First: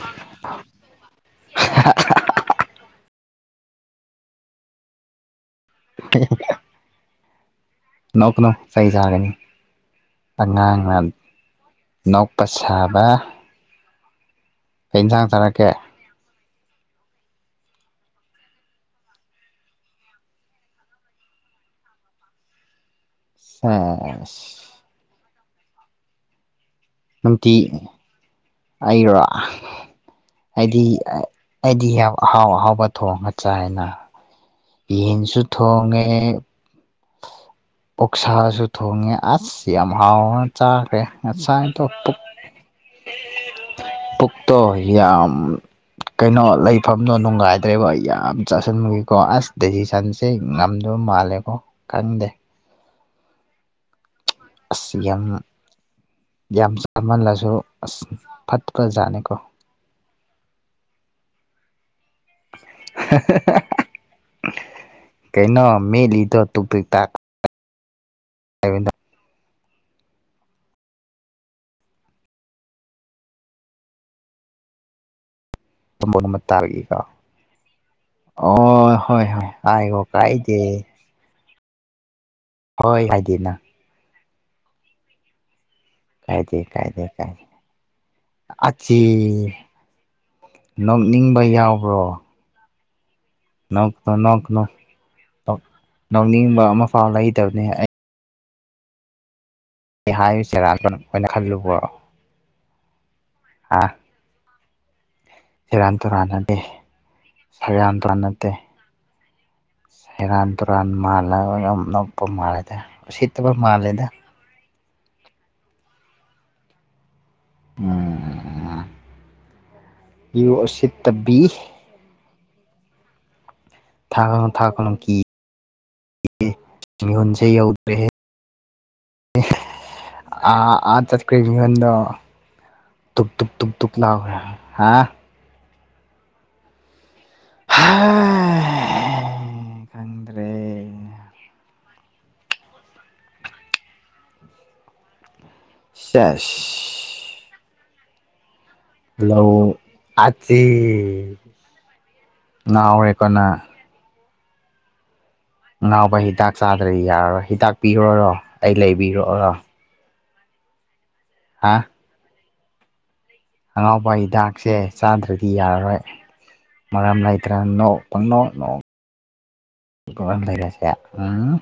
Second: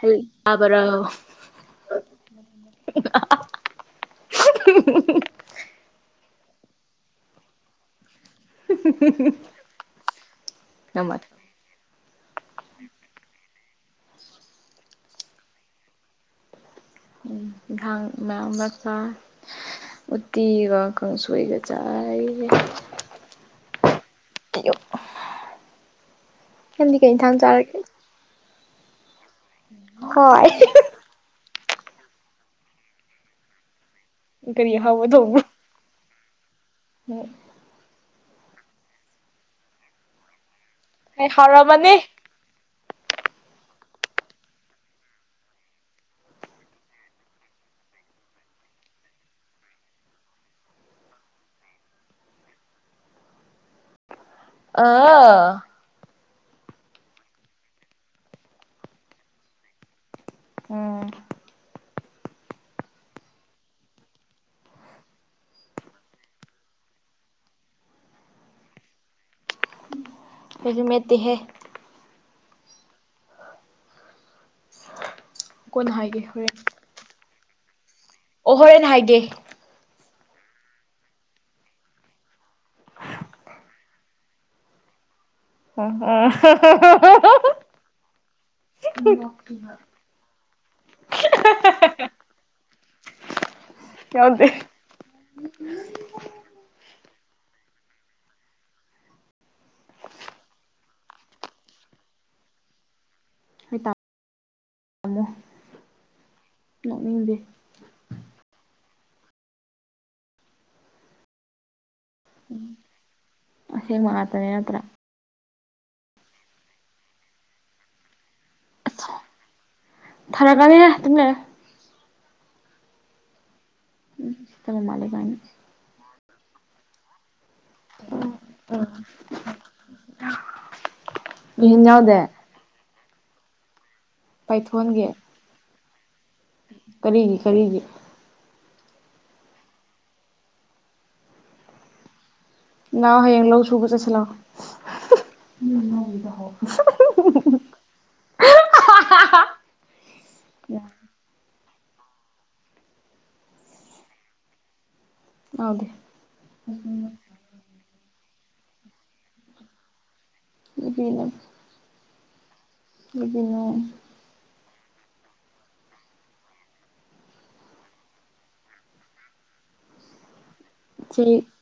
ꯍꯨꯏ ꯇꯥꯕꯔꯣ [inaudible] ꯅꯣꯛꯀꯅꯣ ꯆꯩ ꯆꯥꯒꯅꯤ ꯑꯉꯥꯡꯅ ꯅꯃꯠ ꯅꯣꯛꯄ ꯁꯥꯕ꯫ ꯀꯩ ꯏꯟꯁꯥꯡ ꯆꯥꯔꯛꯀꯦ ꯫ ꯎ ꯏꯟꯈꯥꯡ ꯃꯌꯥꯝꯂꯛ ꯆꯥꯔꯦ꯫ ꯎꯠꯇꯤ ꯒ ꯀꯥꯡꯁꯣꯏꯒ ꯆꯥꯏꯌꯦ [unintelligible] ꯑꯌꯨꯛ ꯅꯪꯗꯤ ꯀꯩ ꯏꯟꯊꯥꯡ ꯅꯨꯡꯇꯤ ꯆꯥꯔꯒꯦ ꯑꯩꯔꯣ ꯍꯋꯥꯏ ꯍꯥꯏꯗꯤ ꯑꯩꯗꯤ ꯌꯥꯝ ꯑꯍꯥꯎ ꯑꯍꯥꯎꯕ ꯊꯣꯡꯉ ꯆꯥꯏꯅ ꯀꯔꯤ ꯑꯍꯥꯎꯕ ꯌꯦꯟꯖꯨ ꯊꯣꯡꯉꯦ ꯎꯝ ꯑꯣꯛꯁꯥꯖꯨ ꯊꯣꯡꯉꯦ ꯑꯁ ꯌꯥꯝ ꯍꯥꯎꯅ ꯆꯥ ꯈ꯭ꯔꯦ ꯀꯩ ꯍꯥꯎꯔꯅꯤ ꯉꯆꯥꯥꯏꯗꯣ ꯄꯨꯛ ꯄꯨꯛꯇꯣ ꯌꯥꯝ ꯀꯩꯅꯣ ꯂꯩꯐꯝꯗꯣ ꯅꯨꯡꯉꯥꯏꯗ꯭ꯔꯦꯕ ꯌꯥꯝ ꯆꯥꯁꯤꯟꯕꯒꯤꯀꯣ ꯑꯁ ꯗꯦꯁꯤꯁꯟꯁ ꯇꯤ ꯉꯝꯗꯕ ꯃꯥꯜꯂꯦꯀꯣ ꯈꯪꯗꯦ ꯑꯁ ꯌꯥꯝ ꯑꯥ ꯌꯥꯝ ꯆꯥꯃꯜꯂꯁꯨ ꯑꯁ ꯐꯠꯄꯖꯥꯠꯅꯤꯀꯣ ꯎꯝ [unintelligible] ꯀꯩꯅꯣ ꯃꯦꯠꯂꯤꯗꯣ ꯇꯨꯛ ꯇꯨ ꯇꯥꯛ [unintelligible] ꯑꯩꯖꯨ ꯃꯦꯠꯇꯦꯍꯦ ꯀꯣꯟꯅ ꯇꯥꯃꯣꯟ ꯍꯥꯏꯒꯦ ꯑꯃ ꯍꯣꯔꯦꯟ ꯇꯥꯔꯛꯏꯗ ꯍꯣꯔꯦꯟ ꯑꯣ ꯍꯣꯏ ꯍꯥꯏꯒꯦ ꯍꯣꯏ ꯍꯥꯏꯌꯣ ꯀꯥꯏꯗꯦ ꯍꯣꯏ ꯍꯥꯏꯗꯤꯅ ꯀꯥꯏꯗꯦ ꯀꯥꯏꯗꯦ ꯀꯥꯏꯗꯦ [unintelligible] ꯑꯆꯤ ꯅꯣꯛꯅꯤꯡꯕ ꯌꯥꯎꯕ꯭ꯔꯣ ꯅꯣꯛꯅꯣ ꯌꯥꯎꯗꯦ ꯅꯣꯛꯀꯅꯣ ꯀꯣ ꯅꯣꯛꯅꯤꯡꯕ ꯑꯃꯐꯥꯎ ꯂꯩꯇꯕꯅꯦ ꯑꯩ ꯑꯩ ꯍꯥꯏꯔꯤ [unintelligible] ꯈꯣꯏꯅ ꯈꯜꯂꯨꯕ꯭ꯔꯣ ꯑꯥ ꯐꯝꯃꯨ ꯁꯦꯔꯥꯟ ꯇꯨꯔꯥꯟ ꯅꯗꯦ ꯁꯦꯔꯥꯟ ꯇꯨꯔꯥꯟ ꯅꯠꯇꯦ ꯁꯦꯔꯥꯟ ꯇꯨꯔꯥꯟ ꯃꯥꯜꯂꯒ ꯌꯥꯝꯅꯣꯛ ꯄ ꯃꯥꯜꯂꯦꯗ ꯎꯁꯤꯠꯇꯕ ꯃꯥꯜꯂꯦꯗ ꯇꯧꯔꯤ ꯅꯠꯇ꯭ꯔꯥ ꯑꯁ ꯌꯨ ꯊꯥꯔꯛꯀꯅꯤꯍꯦ ꯇꯨꯃꯤꯟ ꯎꯁꯤꯠꯇꯕꯤ ꯂꯩꯌꯨ ꯊꯥꯒꯠꯂꯣ ꯆꯠꯂ ꯊꯥꯒꯠꯂꯣ ꯃꯥꯜꯂꯦ ꯀꯤ ꯀꯥꯏꯅ [unintelligible] ꯃꯤꯍꯨꯟꯁꯦ ꯌꯧ [unintelligible] ꯑꯥ ꯑꯥꯗ [unintelligible] ꯃꯤꯍꯨꯟ ꯌꯥꯎꯗꯦ ꯇꯨꯛ ꯇꯨꯛ ꯇꯨꯛ ꯇꯨꯛ ꯂꯥꯎꯕ꯭ꯔꯥ ꯄꯥꯏꯊꯣꯟꯒꯤ ꯀꯔꯤꯒꯤ ꯀꯔꯤꯒꯤ ꯈꯪꯗ꯭ꯔꯦ ꯂꯥꯎ ꯍꯌꯦꯡ ꯂꯧ ꯁꯨꯕ ꯆꯠꯁꯤ ꯂꯥꯎ ꯁꯦꯁ ꯂꯧ ꯑꯁꯤ ꯉꯥꯎꯔꯦ ꯀꯣꯅ ꯂꯥꯛꯑꯣꯗꯤ ꯉꯥꯎꯕ ꯍꯤꯗꯥꯛ ꯆꯥꯗ꯭ꯔꯗꯤ ꯌꯥꯔꯔꯣꯏ ꯍꯤꯗꯥꯛ ꯄꯤꯔꯣꯔꯣ ꯑꯩ ꯂꯩꯕꯤꯔꯣꯑꯣꯔꯣ [unintelligible] ꯍꯥꯥ [unintelligible] ꯑꯉꯥꯎꯕ ꯍꯤꯗꯥꯛ ꯁꯦ ꯆꯥꯗ꯭ꯔꯗꯤ ꯌꯥꯔꯔꯣꯏ ꯃꯔꯝ ꯂꯩꯇ꯭ꯔ ꯅꯣꯛ ꯄꯪꯅꯣ ꯅꯣꯛ [unintelligible] ꯆꯦ ꯑꯩꯈꯣꯏ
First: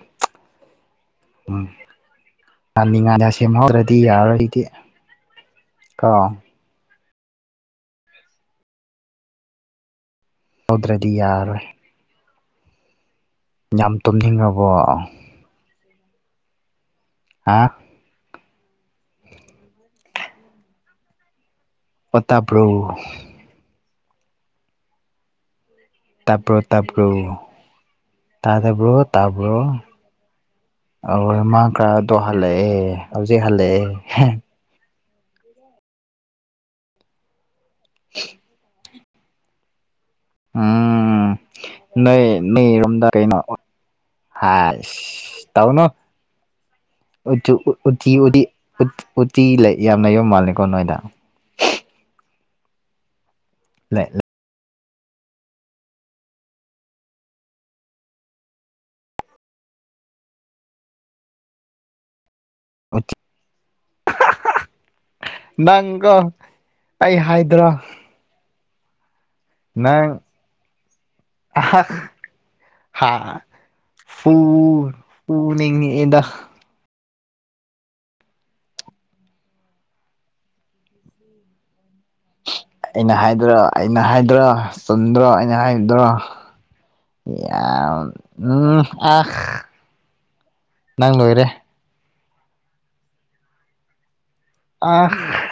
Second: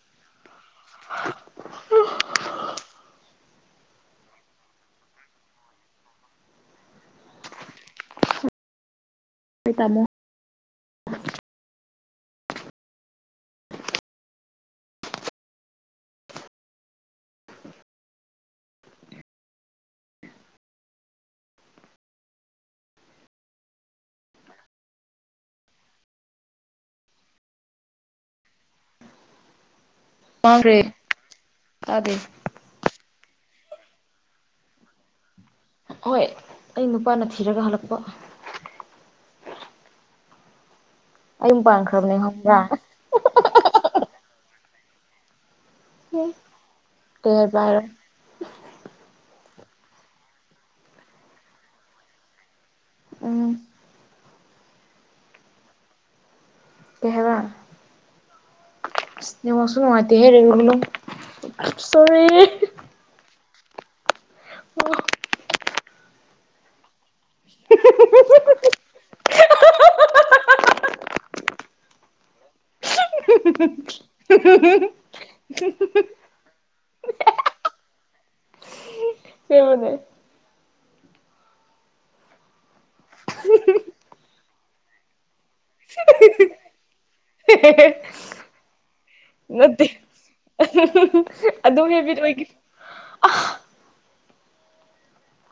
ꯉꯅꯤꯡꯉꯥꯏꯅꯤ ꯁꯦꯝꯍꯧꯔꯗꯤ ꯌꯥꯔꯣꯏꯗꯤ ꯀꯣ [unintelligible] ꯇꯧꯗ꯭ꯔꯗꯤ ꯌꯥꯔꯔꯣꯏ ꯌꯥꯝ ꯇꯨꯝꯅꯤꯡꯉꯕ ꯕꯣ ꯍꯥꯥ ꯍꯣ ꯇꯥꯕ꯭ꯔꯣ ꯇꯥꯕ꯭ꯔꯣ ꯇꯥꯕ꯭ꯔꯣ ꯇꯥꯗꯕ꯭ꯔꯣ ꯇꯥꯕ꯭ꯔꯣ ꯃꯥꯡꯈ꯭ꯔꯦ ꯑꯣ ꯃꯥꯥꯒ ꯇꯥꯗꯦ ꯑꯗꯣ ꯍꯜꯂꯛꯑꯦ ꯍꯧꯖꯤꯛ ꯍꯜꯂꯛꯑꯦ ꯍꯣꯏ ꯑꯩ ꯅꯨꯄꯥꯅ ꯊꯤꯔꯒ ꯍꯜꯂꯛꯄ [unintelligible] ꯎꯝ ꯑꯩ ꯌꯨꯝ ꯄꯥꯟꯈ꯭ꯔꯕꯅꯦ ꯅꯣꯏ ꯈꯪꯕ꯭ꯔꯥ ꯃꯤꯒꯤ ꯔꯣꯝꯗꯥ ꯀꯩꯅꯣ ꯇꯧꯅꯨ ꯀꯩ ꯎꯠꯁꯨ ꯍꯥꯏꯕ ꯎꯤ ꯍꯥꯏꯔꯣ ꯎꯇꯤ ꯎꯇꯤ ꯂꯩ ꯌꯥꯝ ꯂꯩꯕ ꯃꯥꯜꯂꯀꯣ ꯅꯣꯏꯗ ꯎꯝ ꯂꯩ ꯀꯩ ꯍꯥꯏꯕ ꯅꯦꯠꯋꯥꯀ ꯁꯨ ꯅꯨꯡꯉꯥꯏꯇꯦꯍꯦ ꯁꯣꯔꯤ ꯅꯪ ꯀꯣ ꯑꯩ ꯍꯥꯏꯗ꯭ꯔꯣ ꯅꯪ ꯍꯥꯥ ꯐꯨ ꯐꯨꯅꯤꯡꯉꯛꯑꯦꯗ ꯑꯁꯦꯡꯕꯅꯦ [inaudible] ꯑꯩꯅ ꯍꯥꯏꯗ꯭ꯔꯣ ꯑꯩꯅ ꯍꯥꯏꯗ꯭ꯔꯣ ꯆꯨꯟꯗ꯭ꯔꯣ ꯑꯩꯅ ꯍꯥꯏꯗ꯭ꯔꯣ ꯅꯪ ꯂꯣꯏꯔꯦ ꯑꯗꯨ ꯍꯦꯕꯤꯔꯛꯑꯣꯒꯤ ꯑꯥ [unintelligible]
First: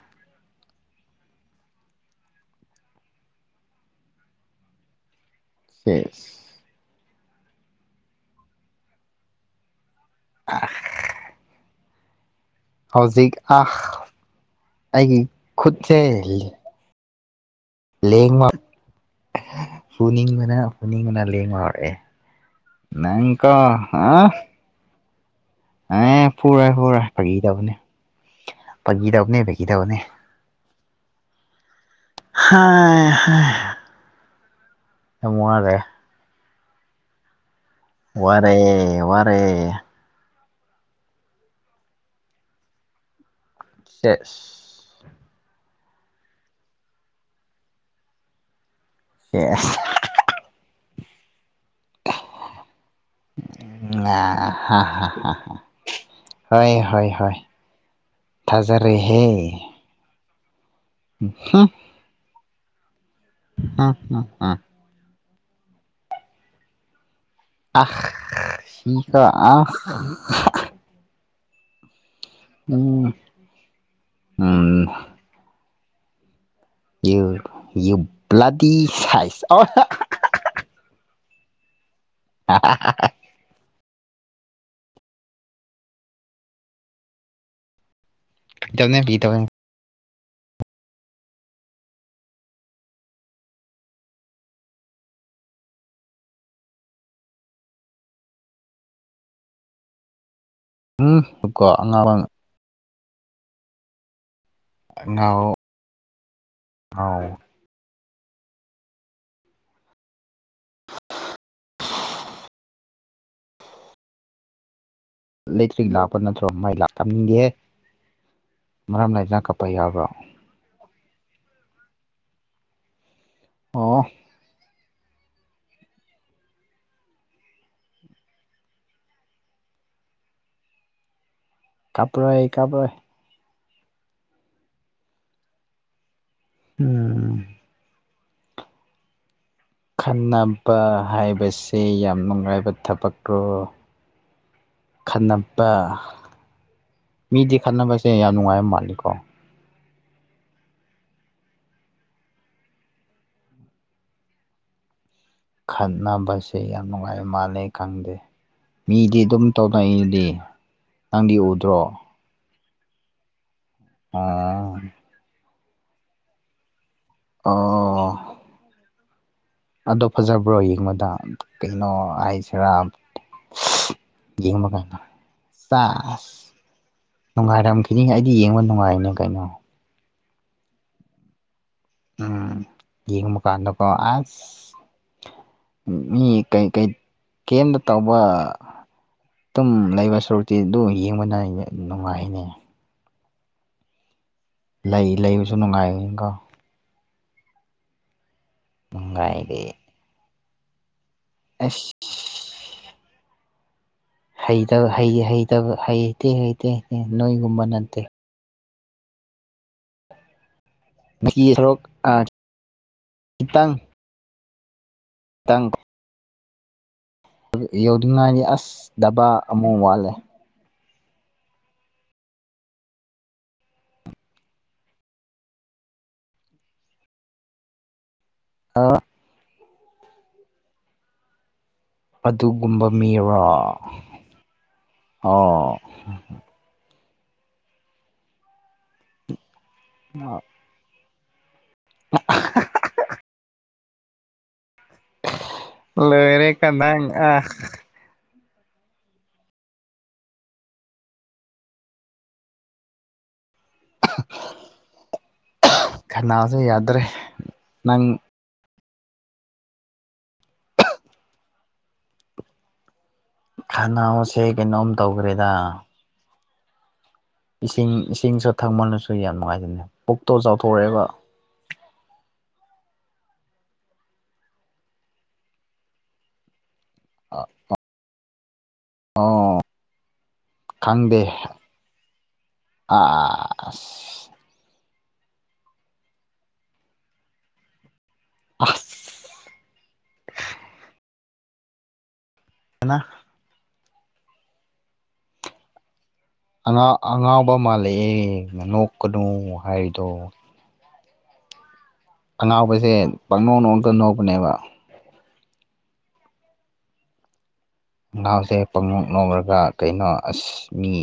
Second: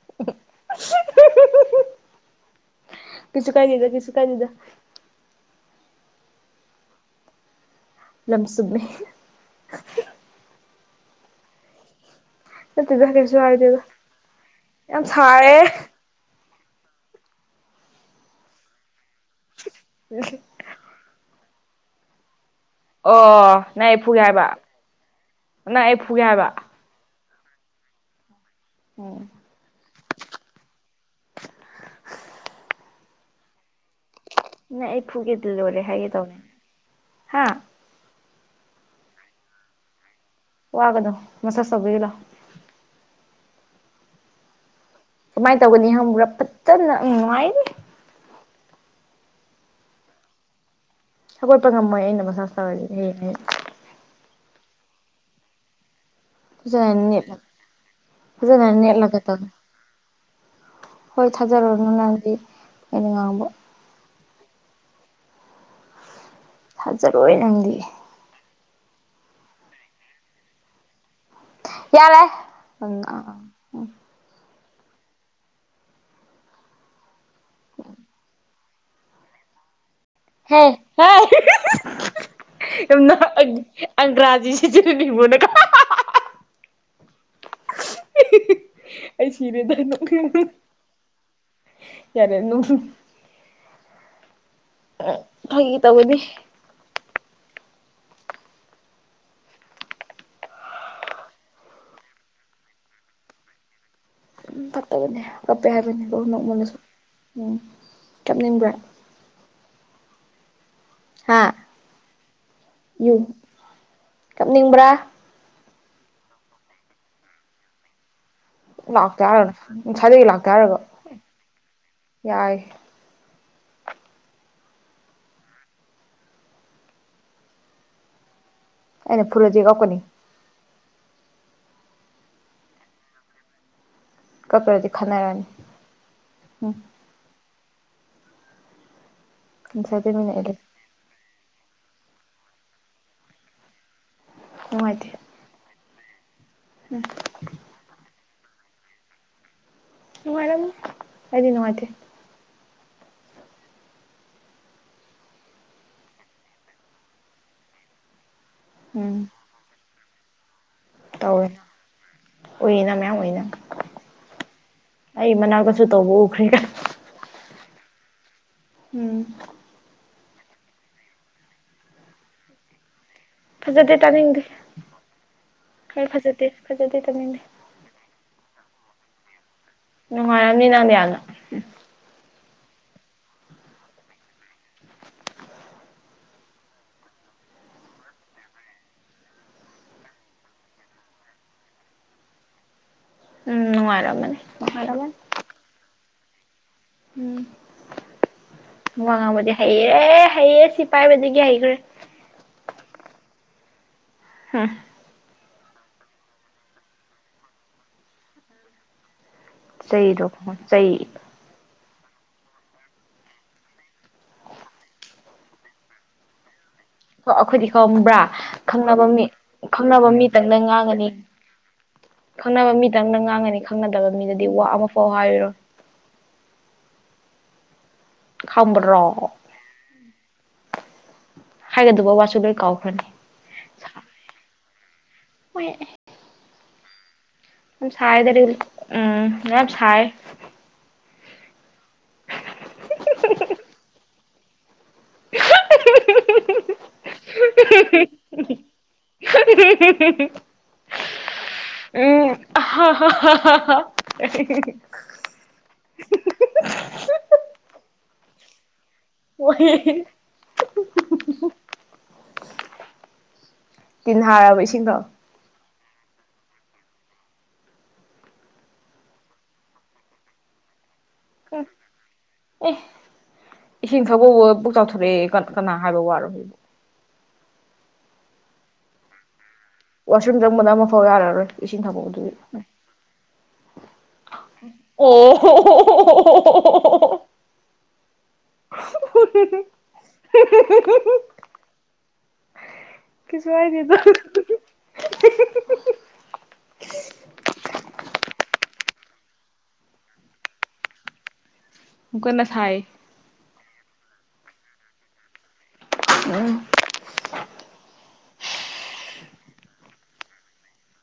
[unintelligible] [unintelligible] [unintelligible] ꯑꯥ ꯅꯠꯇꯦꯗ ꯍꯧꯖꯤꯛ ꯀꯩꯁꯨ ꯑꯥ ꯍꯥꯏꯗꯦꯗ ꯌꯥꯝ ꯑꯩꯒꯤ ꯁꯥꯔꯦ ꯈꯨꯠꯁꯦꯜꯂꯤ ꯂꯦꯡꯕ ꯐꯨꯅꯤꯡꯕꯅ ꯐꯨꯅꯤꯡꯕꯅ ꯂꯦꯡꯕ ꯍꯧꯔꯛꯑꯦ ꯅꯪꯀꯣ ꯑꯣ ꯅꯪ ꯑꯩ ꯐꯨꯒꯦ ꯑꯥ ꯍꯥꯏꯕ ꯅꯪ ꯑꯩ ꯑꯦ ꯐꯨꯒꯦ ꯍꯥꯏꯕ ꯐꯨꯔꯦ ꯐꯔꯣꯏ ꯐꯒꯤ ꯇꯕꯅꯦ ꯎꯝ ꯐꯒꯤ ꯇꯕꯅꯦ [unintelligible] ꯅꯪ ꯑꯩ ꯐꯨꯒꯦꯗ ꯂꯣꯏꯔꯦ ꯍꯥꯏꯒꯦ ꯇꯧꯅꯦ ꯍꯥ ꯋꯥꯔꯛꯑꯦ ꯋꯥꯔꯛꯑꯦ ꯋꯥꯒꯅꯨ ꯃꯥꯁꯥꯁ ꯇꯧꯕꯤꯒꯦ ꯂꯥꯎ ꯁꯦꯁ ꯀꯃꯥꯏꯅ ꯇꯧꯒꯅꯤ ꯍꯪꯕ꯭ꯔꯥ ꯐꯖꯅ ꯅꯨꯡꯉꯥꯏꯅꯤ [unintelligible] ꯍꯧꯒꯠꯄ ꯉꯝꯃꯣꯏ ꯑꯩꯅ ꯃꯁꯥ ꯇꯧꯔꯗꯤ ꯍꯌꯦꯡ ꯍꯌꯦꯡ [unintelligible] ꯍꯣꯏ ꯐꯖꯅ ꯍꯣꯏ ꯍꯣꯏ ꯅꯦꯠꯂꯒ ꯐꯖꯅ ꯅꯦꯠꯂꯒ ꯊꯖꯔꯦꯍꯦ ꯇꯧꯅꯤ ꯍꯣꯏ ꯊꯥꯖꯔꯨꯔꯣꯅꯨ ꯅꯪꯗꯤ ꯑꯩꯅ ꯉꯥꯡꯕ [unintelligible] ꯊꯖꯔꯣꯏ ꯅꯪ [unintelligible] ꯌꯥꯔꯦ ꯎꯝ ꯑꯥ ꯑꯥ ꯎꯝ ꯌꯨ ꯌꯨ ꯕ꯭ꯂꯥꯗꯤ ꯁꯥꯏꯖ [unintelligible] ꯍ‌ꯦ ꯍꯥꯏ ꯑꯪꯒ꯭ꯔꯥꯖꯤꯁꯤꯗꯤ [unintelligible] ꯇꯧꯅꯦ ꯐꯥꯒꯤ [unintelligible] ꯑꯩ ꯇꯧꯕꯅꯦ ꯐꯥꯒꯤ ꯁꯤꯔꯦꯗ ꯅ‌ꯣꯛꯅꯤꯡꯕꯅ ꯆꯠꯂꯅꯨ ꯑ ꯐꯥꯒꯤ ꯇꯧꯕꯅꯤ ꯎꯝ ꯑꯀꯣ ꯉꯔꯪ ꯐꯠꯇꯕꯅꯦ ꯉꯥꯎ ꯀꯞꯄꯦ ꯍꯥꯏꯕꯅꯦ ꯗꯨꯝ ꯅꯣꯛꯃꯜꯂꯁꯨ ꯉꯥꯎ ꯎꯝ ꯀꯞꯅꯤꯡꯕ꯭ꯔꯥ ꯍꯥ ꯌꯨ ꯀꯞꯅꯤꯡꯕ꯭ꯔꯥ ꯂꯩꯇ꯭ꯔꯤ ꯂꯥꯛꯄ ꯅꯠꯇ꯭ꯔꯣ ꯃꯥꯏ ꯂꯥꯛꯄ ꯇꯝꯅꯤꯡꯗꯦꯍꯦ ꯃꯔꯝ ꯂꯥꯛꯇ‌ꯦ ꯂꯩꯇꯅ ꯀꯞꯄ ꯍꯥꯏꯔꯒ ꯌꯥꯕ꯭ꯔꯣ ꯅꯁꯥꯏꯗꯒꯤ ꯂꯥꯛꯇ‌ꯦ ꯍꯥꯏꯔꯒ ꯌꯥꯔ‌ꯦ ꯑꯣ ꯑꯩꯅ ꯐꯨꯔꯗꯤ ꯀꯞꯀꯅꯤ ꯀꯥꯞꯄꯔꯣꯏ ꯀꯥꯞꯄꯔꯣꯏ ꯀꯞꯇ꯭ꯔꯗꯤ ꯈꯠꯅꯔꯅꯤ ꯎꯝ ꯉꯁꯥꯏ ꯇꯨꯃꯤꯟꯅ ꯈꯠꯅꯕ ꯍꯥꯏꯕꯁ‌ꯦ ꯌꯥꯝ ꯅꯨꯡꯉꯥꯏꯕ ꯊꯕꯛꯔ‌ꯣ ꯅꯨꯡꯉꯥꯏꯇ‌ꯦ ꯍꯟꯅꯞꯄꯥ ꯎꯝ ꯈꯠꯅꯕꯁꯦ ꯌꯥꯝ ꯅꯨꯡꯉꯥꯏꯕ ꯃꯥꯜꯂꯤꯀꯣ ꯅꯨꯡꯉꯥꯏꯔꯝꯅꯤ ꯑꯩ ꯗꯤ ꯅꯨꯡꯉꯥꯏꯇ‌ꯦ ꯈꯠꯅꯕꯁꯦ ꯌꯥꯝ ꯅꯨꯡꯉꯥꯏ ꯃꯥꯜꯂꯦ ꯈꯪꯗꯦ ꯎꯝ ꯃꯤꯗꯤ ꯑꯗꯨꯝ ꯇ‌ꯣꯛꯅ ꯏꯗꯤ ꯅꯪꯗꯤ ꯇꯧꯔꯦ ꯎꯗ꯭ꯔꯣ ꯎꯏꯅ ꯃꯌꯥꯝ ꯎꯏꯅ ꯑꯣ ꯑꯩ ꯃꯅꯥꯛꯇꯁꯨ ꯇꯧꯕ ꯎꯈ꯭ꯔ‌ꯦ ꯑꯣ ꯎꯝ ꯑꯗꯣ ꯐꯖꯕ꯭ꯔꯣ ꯌꯦꯡꯕꯗ ꯀꯩꯅꯣ ꯍꯥꯏꯁꯦꯔꯥ ꯐꯖꯗꯦ ꯇꯥꯅꯤꯡꯗꯦ ꯌꯦꯡꯕ [unintelligible] ꯈꯔ ꯐꯖꯗꯦ ꯐꯖꯗꯦ ꯇꯥꯅꯤꯡꯗꯦ ꯅꯨꯡꯉꯥꯏꯔꯝ ꯐꯤꯂꯤꯡ ꯑꯩꯗꯤ ꯌꯦꯡꯕ ꯅꯨꯡꯉꯥꯏꯅꯦ ꯀꯩꯅꯣ ꯅꯨꯡꯉꯥꯏꯔꯝꯅꯤ ꯅꯪꯗꯤ ꯌꯥꯝꯅ ꯎꯝ ꯌꯦꯡꯕꯀꯥꯟꯗꯀꯣ ꯑꯁ ꯃꯤ ꯀꯩ ꯀꯩ ꯀꯦꯝꯇ ꯇꯧꯕ ꯑꯗꯨꯝ ꯂꯩꯕ ꯁꯔꯨꯛꯇꯤ ꯑꯗꯨ ꯌꯦꯡꯕꯅ ꯅꯨꯡꯉꯥꯏꯅꯦ ꯎꯝ ꯅꯨꯡꯉꯥꯏꯔꯝ ꯃꯥꯅꯤ ꯂꯩ ꯂꯩꯕꯁꯨ ꯅꯨꯡꯉꯥꯏꯅꯤꯀꯣ ꯎꯝ ꯋꯥ ꯉꯥꯡꯕꯗꯤ ꯅꯨꯡꯉꯥꯏꯔꯦ ꯍꯩꯔꯦ ꯍꯩꯌꯦ ꯁꯤ ꯄꯥꯏꯕꯗꯒꯤ ꯍꯩꯈ꯭ꯔꯦ ꯑꯁ ꯍꯝ ꯍꯩꯇꯕ ꯍꯩ ꯍꯩꯇꯕ ꯍꯩꯗꯤ ꯍꯩꯇꯦ ꯍꯇ ꯅꯣꯏꯒꯨꯝꯕ ꯅꯠꯇꯦ ꯆꯩꯗꯣ [inaudible] ꯆꯩ [inaudible] [unintelligible] ꯑꯥ ꯈꯤꯇꯪ ꯇꯪ ꯍꯣ ꯑꯩꯈꯣꯏꯗꯤ ꯈꯪꯕ꯭ꯔꯥ ꯌꯧꯅꯤꯡꯉꯥꯏꯗꯤ ꯑꯁ ꯈꯪꯅꯕ ꯃꯤ ꯗꯕꯥ ꯑꯃꯨꯛ ꯈꯪꯅꯕ ꯋꯥꯠꯂꯦ ꯃꯤꯇꯪꯅ ꯉꯥꯡꯉꯥꯅꯤ ꯈꯪꯅꯕ ꯃꯤꯗꯪꯗꯥ ꯉꯥꯡꯉꯥꯅꯤ ꯈꯪꯅꯗꯕ ꯃꯤꯗꯗꯤ ꯋꯥ ꯑꯃꯐꯥꯎ ꯍꯥꯏꯔꯥꯔꯣ ꯈꯝꯕꯔꯣ ꯍꯥꯏꯒꯗꯕ ꯋꯥꯁꯨ ꯂꯣꯏ ꯑꯗꯨꯒꯨꯝꯕ ꯀꯥꯎꯈ꯭ꯔꯅꯤ ꯃꯤꯔꯣ ꯍꯣ ꯃꯣꯏ ꯁꯥꯏꯗꯔꯤ ꯎꯝ ꯌꯥꯝ ꯁꯥꯢ [unintelligible] ꯂꯣꯏꯔꯦ ꯀꯗꯥ ꯑ [unintelligible] ꯎꯝ ꯑꯍ ꯍꯥ [unintelligible] ꯈꯅꯥꯎꯁꯦ ꯌꯥꯗ꯭ꯔꯦ ꯅꯪ [unintelligible] ꯇꯤꯟ ꯈꯥꯅꯥꯎꯁꯦ ꯍꯥꯔꯕ ꯀꯩꯅꯣꯝ ꯏꯁꯤꯡꯗꯣ ꯇꯧꯈ꯭ꯔꯦꯗꯥ ꯏꯁꯤꯡ ꯏꯁꯤꯡꯁꯨ ꯊꯪꯃꯜꯂꯁꯨ ꯌꯥꯝ ꯅꯨꯡꯉꯥꯏ [unintelligible] ꯄꯨꯛꯇꯣ ꯆꯥꯎꯊꯣꯔꯛꯑꯦꯀꯣ [unintelligible] ꯑꯦ ꯏꯁꯤꯡ ꯊꯛꯕꯕꯨ ꯄꯨꯛ ꯆꯥꯎꯊꯣꯔꯛꯑꯦ ꯀꯅꯥ ꯍꯥꯏꯕ ꯋꯥꯔꯣ ꯑ ꯑꯣ ꯋꯥꯁꯔꯨꯝ ꯆꯪꯕꯅ ꯑꯃꯐꯥꯎ ꯌꯥꯔꯔꯣꯏ ꯏꯁꯤꯡ ꯊꯛꯕ ꯑꯗꯨꯒꯤ ꯑꯁ ꯑꯣ ꯍꯣꯍꯣꯍꯣꯍꯣꯍꯣꯍꯣꯍꯣꯍꯣꯍꯣ ꯑꯁ [unintelligible] ꯑꯥꯅ ꯀꯩꯁꯨꯍꯥꯏꯗꯦꯗ ꯑꯉꯥꯎ ꯑꯉꯥꯎꯕ ꯃꯥꯜꯂꯛꯑꯦ ꯅꯣꯛꯀꯅꯣ ꯍꯥꯏꯔꯤꯗꯣ ꯑꯃꯨꯛ ꯀꯟꯅ ꯁꯥꯏ ꯑꯉꯥꯎꯕꯁꯦ ꯄꯪꯅꯣꯅꯣꯛꯒ ꯅꯣꯛꯄꯅꯦꯕꯥ ꯎꯝ [unintelligible] ꯄꯪꯅꯣꯛ ꯅꯣꯛꯔꯒ ꯀꯩꯅꯣ ꯑꯁ ꯃꯤ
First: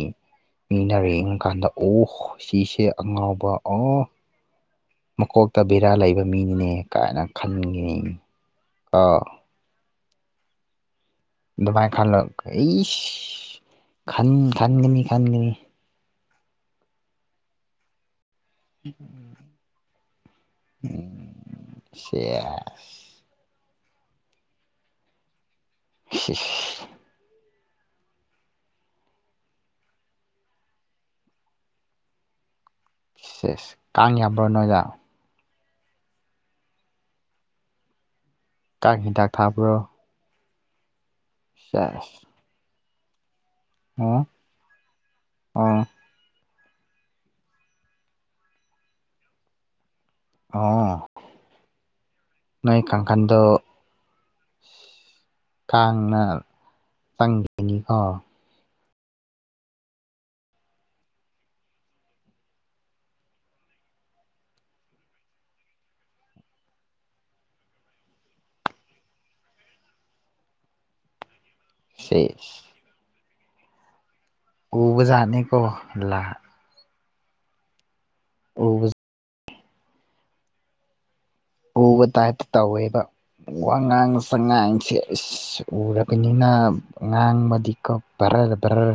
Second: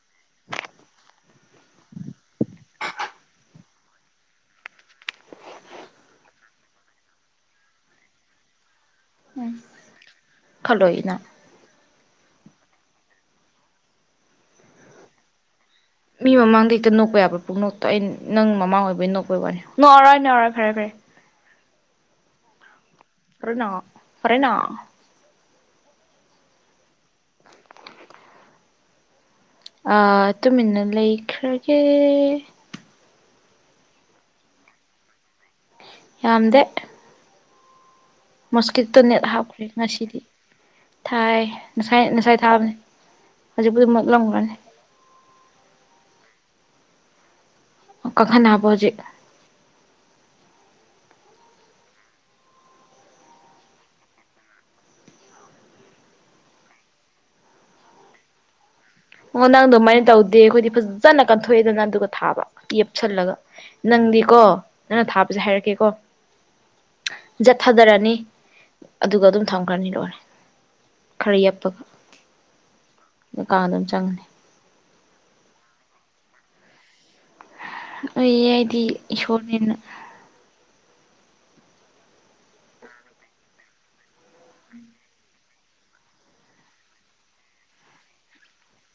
ꯃꯤꯅꯔꯦꯡ ꯀꯥꯟꯗ ꯑꯣ ꯁꯤꯁꯦ ꯑꯉꯥꯎꯕ ꯑꯣ ꯃꯀꯣꯛꯇ ꯕꯦꯔꯥ ꯂꯩꯕ ꯃꯤꯅꯤꯅꯦ ꯀꯥꯏꯅ ꯈꯟꯒꯤꯅꯤ ꯀꯣ ꯈꯜꯂꯣꯢꯌꯦꯅ ꯗꯨꯃꯥꯏ ꯈꯂꯒ ꯏꯁ ꯈꯥꯟ ꯈꯥꯟꯒꯃꯤ ꯈꯥꯟꯒꯃꯤ ꯃꯤ ꯃꯃꯥꯡꯗ ꯍꯦꯛꯇ ꯅꯣꯛꯄ ꯌꯥꯕ꯭ꯔꯥ ꯄꯨꯡꯅꯣꯛꯇ ꯑꯩ ꯅꯪ ꯃꯃꯥꯡ ꯑꯣꯏꯕꯩ ꯅꯣꯛꯄꯩ ꯋꯥꯅꯤ ꯅꯣꯛꯑꯥꯔꯣꯏ ꯅꯣꯛꯑꯥꯔꯣꯏ ꯐꯔꯦ ꯐꯔꯦ ꯎꯝ ꯁꯦꯁ ꯐ꯭ꯔꯦꯅ ꯐꯔꯦꯅ ꯏꯁ ꯏꯁ ꯑꯥ ꯇꯨꯃꯤꯟꯅ ꯂꯩꯈ꯭ꯔꯒꯦ ꯁꯦꯁ ꯀꯥꯡ ꯌꯥꯝꯕ꯭ꯔꯣ ꯅꯣꯏꯗꯥ ꯌꯥꯝꯗꯦ ꯃꯣꯁꯀꯤꯇꯣ ꯀꯥꯡ ꯅꯦꯠ ꯍꯤꯗꯥꯛ ꯍꯥꯞꯈ꯭ꯔꯦ ꯊꯥꯕ꯭ꯔꯣ ꯉꯁꯤꯗꯤ ꯊꯥꯏ ꯁꯦꯁ ꯉꯁꯥꯏ ꯉꯁꯥꯏ ꯊꯥꯕꯅꯦ ꯍꯧꯖꯤꯛꯄꯨꯗꯤ ꯑꯣ ꯃꯨꯠꯂꯝꯒꯅꯤ ꯑꯣ ꯀꯪꯈꯟꯅꯕ ꯍꯧꯖꯤꯛ ꯑꯣ ꯅꯣꯏ ꯀꯥꯡꯈꯟꯗ‌ꯣ ꯀꯥꯡꯅ ꯆꯪꯈꯤꯅꯤꯀꯣ ꯑꯣ ꯅꯪ ꯑꯗꯨꯃꯥꯏꯅ ꯇꯧꯗꯦ ꯑꯩꯈꯣꯏꯗꯤ ꯐꯖꯅ ꯀꯟꯊꯣꯛꯑꯦꯗꯅ ꯑꯗꯨꯒ ꯊꯥꯕ ꯌ‌ꯦꯞꯁꯤꯜꯂꯒ ꯅꯪꯗꯤꯀꯣ ꯅꯪꯅ ꯊꯥꯕꯁꯦ ꯍꯥꯏꯔꯛꯀꯦꯀꯣ ꯖꯠ ꯊꯥꯗꯔꯅꯤ ꯑꯗꯨꯒ ꯑꯗꯨꯝ ꯊꯝꯈ꯭ꯔꯅꯤ ꯂꯣꯏꯔꯦ ꯈꯔ ꯌ‌ꯦꯞꯄꯒ ꯁꯦꯁ ꯀꯥꯡ ꯑꯗꯨꯝ ꯆꯪꯉꯅꯤ ꯎꯕ ꯖꯥꯠꯅꯤꯀꯣ ꯂꯥ ꯎꯏꯌꯦ ꯑꯩꯗꯤ ꯎꯕ ꯏꯁꯣꯔꯅꯤꯅ ꯎꯕ ꯇꯥꯏ꯭ꯞꯇ ꯇꯧꯋꯦꯕ ꯋꯥꯉꯥꯡ ꯁꯉꯥꯡꯁꯦ ꯑꯁ ꯎꯔꯕꯅꯤꯅ ꯉꯥꯡꯕꯗꯤ ꯀꯣ ꯗ꯭ꯔꯔ ꯗ꯭ꯔ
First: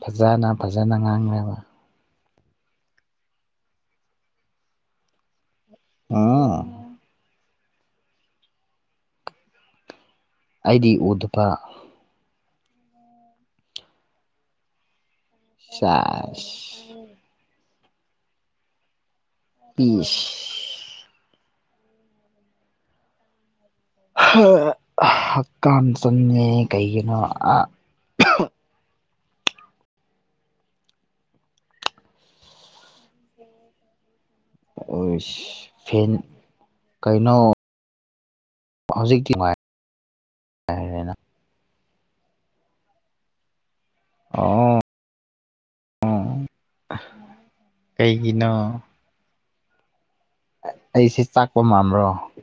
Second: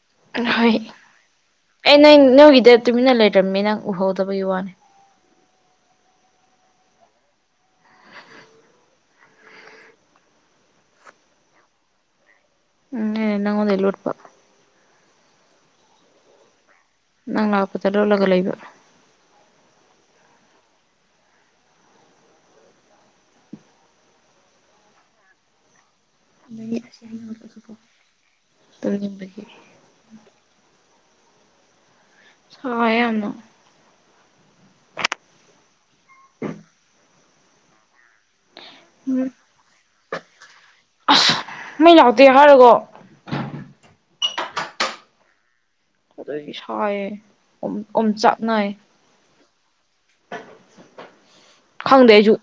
ꯐꯖꯅ ꯍꯣꯏ ꯐꯖꯅ ꯉꯥꯡꯉ‌ꯦꯕ ꯑꯩ ꯅꯪ ꯅꯪꯒꯤꯗ ꯇꯨꯃꯤꯟꯅ ꯂꯩꯔꯝꯃꯤ ꯅꯪ ꯎꯍꯧꯗꯕꯩ ꯋꯥꯅꯤ ꯎꯪ ꯑꯩꯗꯤ ꯎꯗꯕ ꯎꯝꯅꯦ ꯅꯉꯣꯟꯗꯩ ꯂꯣꯠꯄ ꯁ‌ꯦꯁ ꯅꯪ ꯂꯥꯛꯄꯗ ꯂꯣꯠꯂꯒ ꯂꯩꯕ ꯄꯤꯁ ꯍꯥ ꯍꯛꯀꯥꯝ ꯆꯟꯉꯦ ꯀꯩꯒꯤꯅꯣ ꯑ ꯇꯨꯝꯅꯤꯡꯕꯒꯤ ꯁꯥꯏꯌꯦ ꯌꯥꯝꯅ ꯑꯣꯏꯁ ꯐꯦꯟ ꯀꯩꯅꯣ ꯎꯝ ꯍꯧꯖꯤꯛꯇꯤ ꯉꯥꯏ ꯉꯥꯏꯔꯦꯅ ꯃꯩ ꯂꯥꯛꯇꯦ ꯍꯥꯏꯔꯒ ꯑꯣ ꯑꯗꯨꯒꯤ ꯁꯥꯏꯌꯦ ꯑꯣꯝ ꯀꯩꯒꯤꯅꯣ ꯑꯣꯝꯆꯥꯛꯅꯩꯌ‌ꯦ ꯑꯩꯁꯦ ꯆꯥꯛꯄ ꯃꯥꯟꯕ꯭ꯔ‌ꯣ ꯈꯪꯗꯦ ꯑꯩꯁꯨ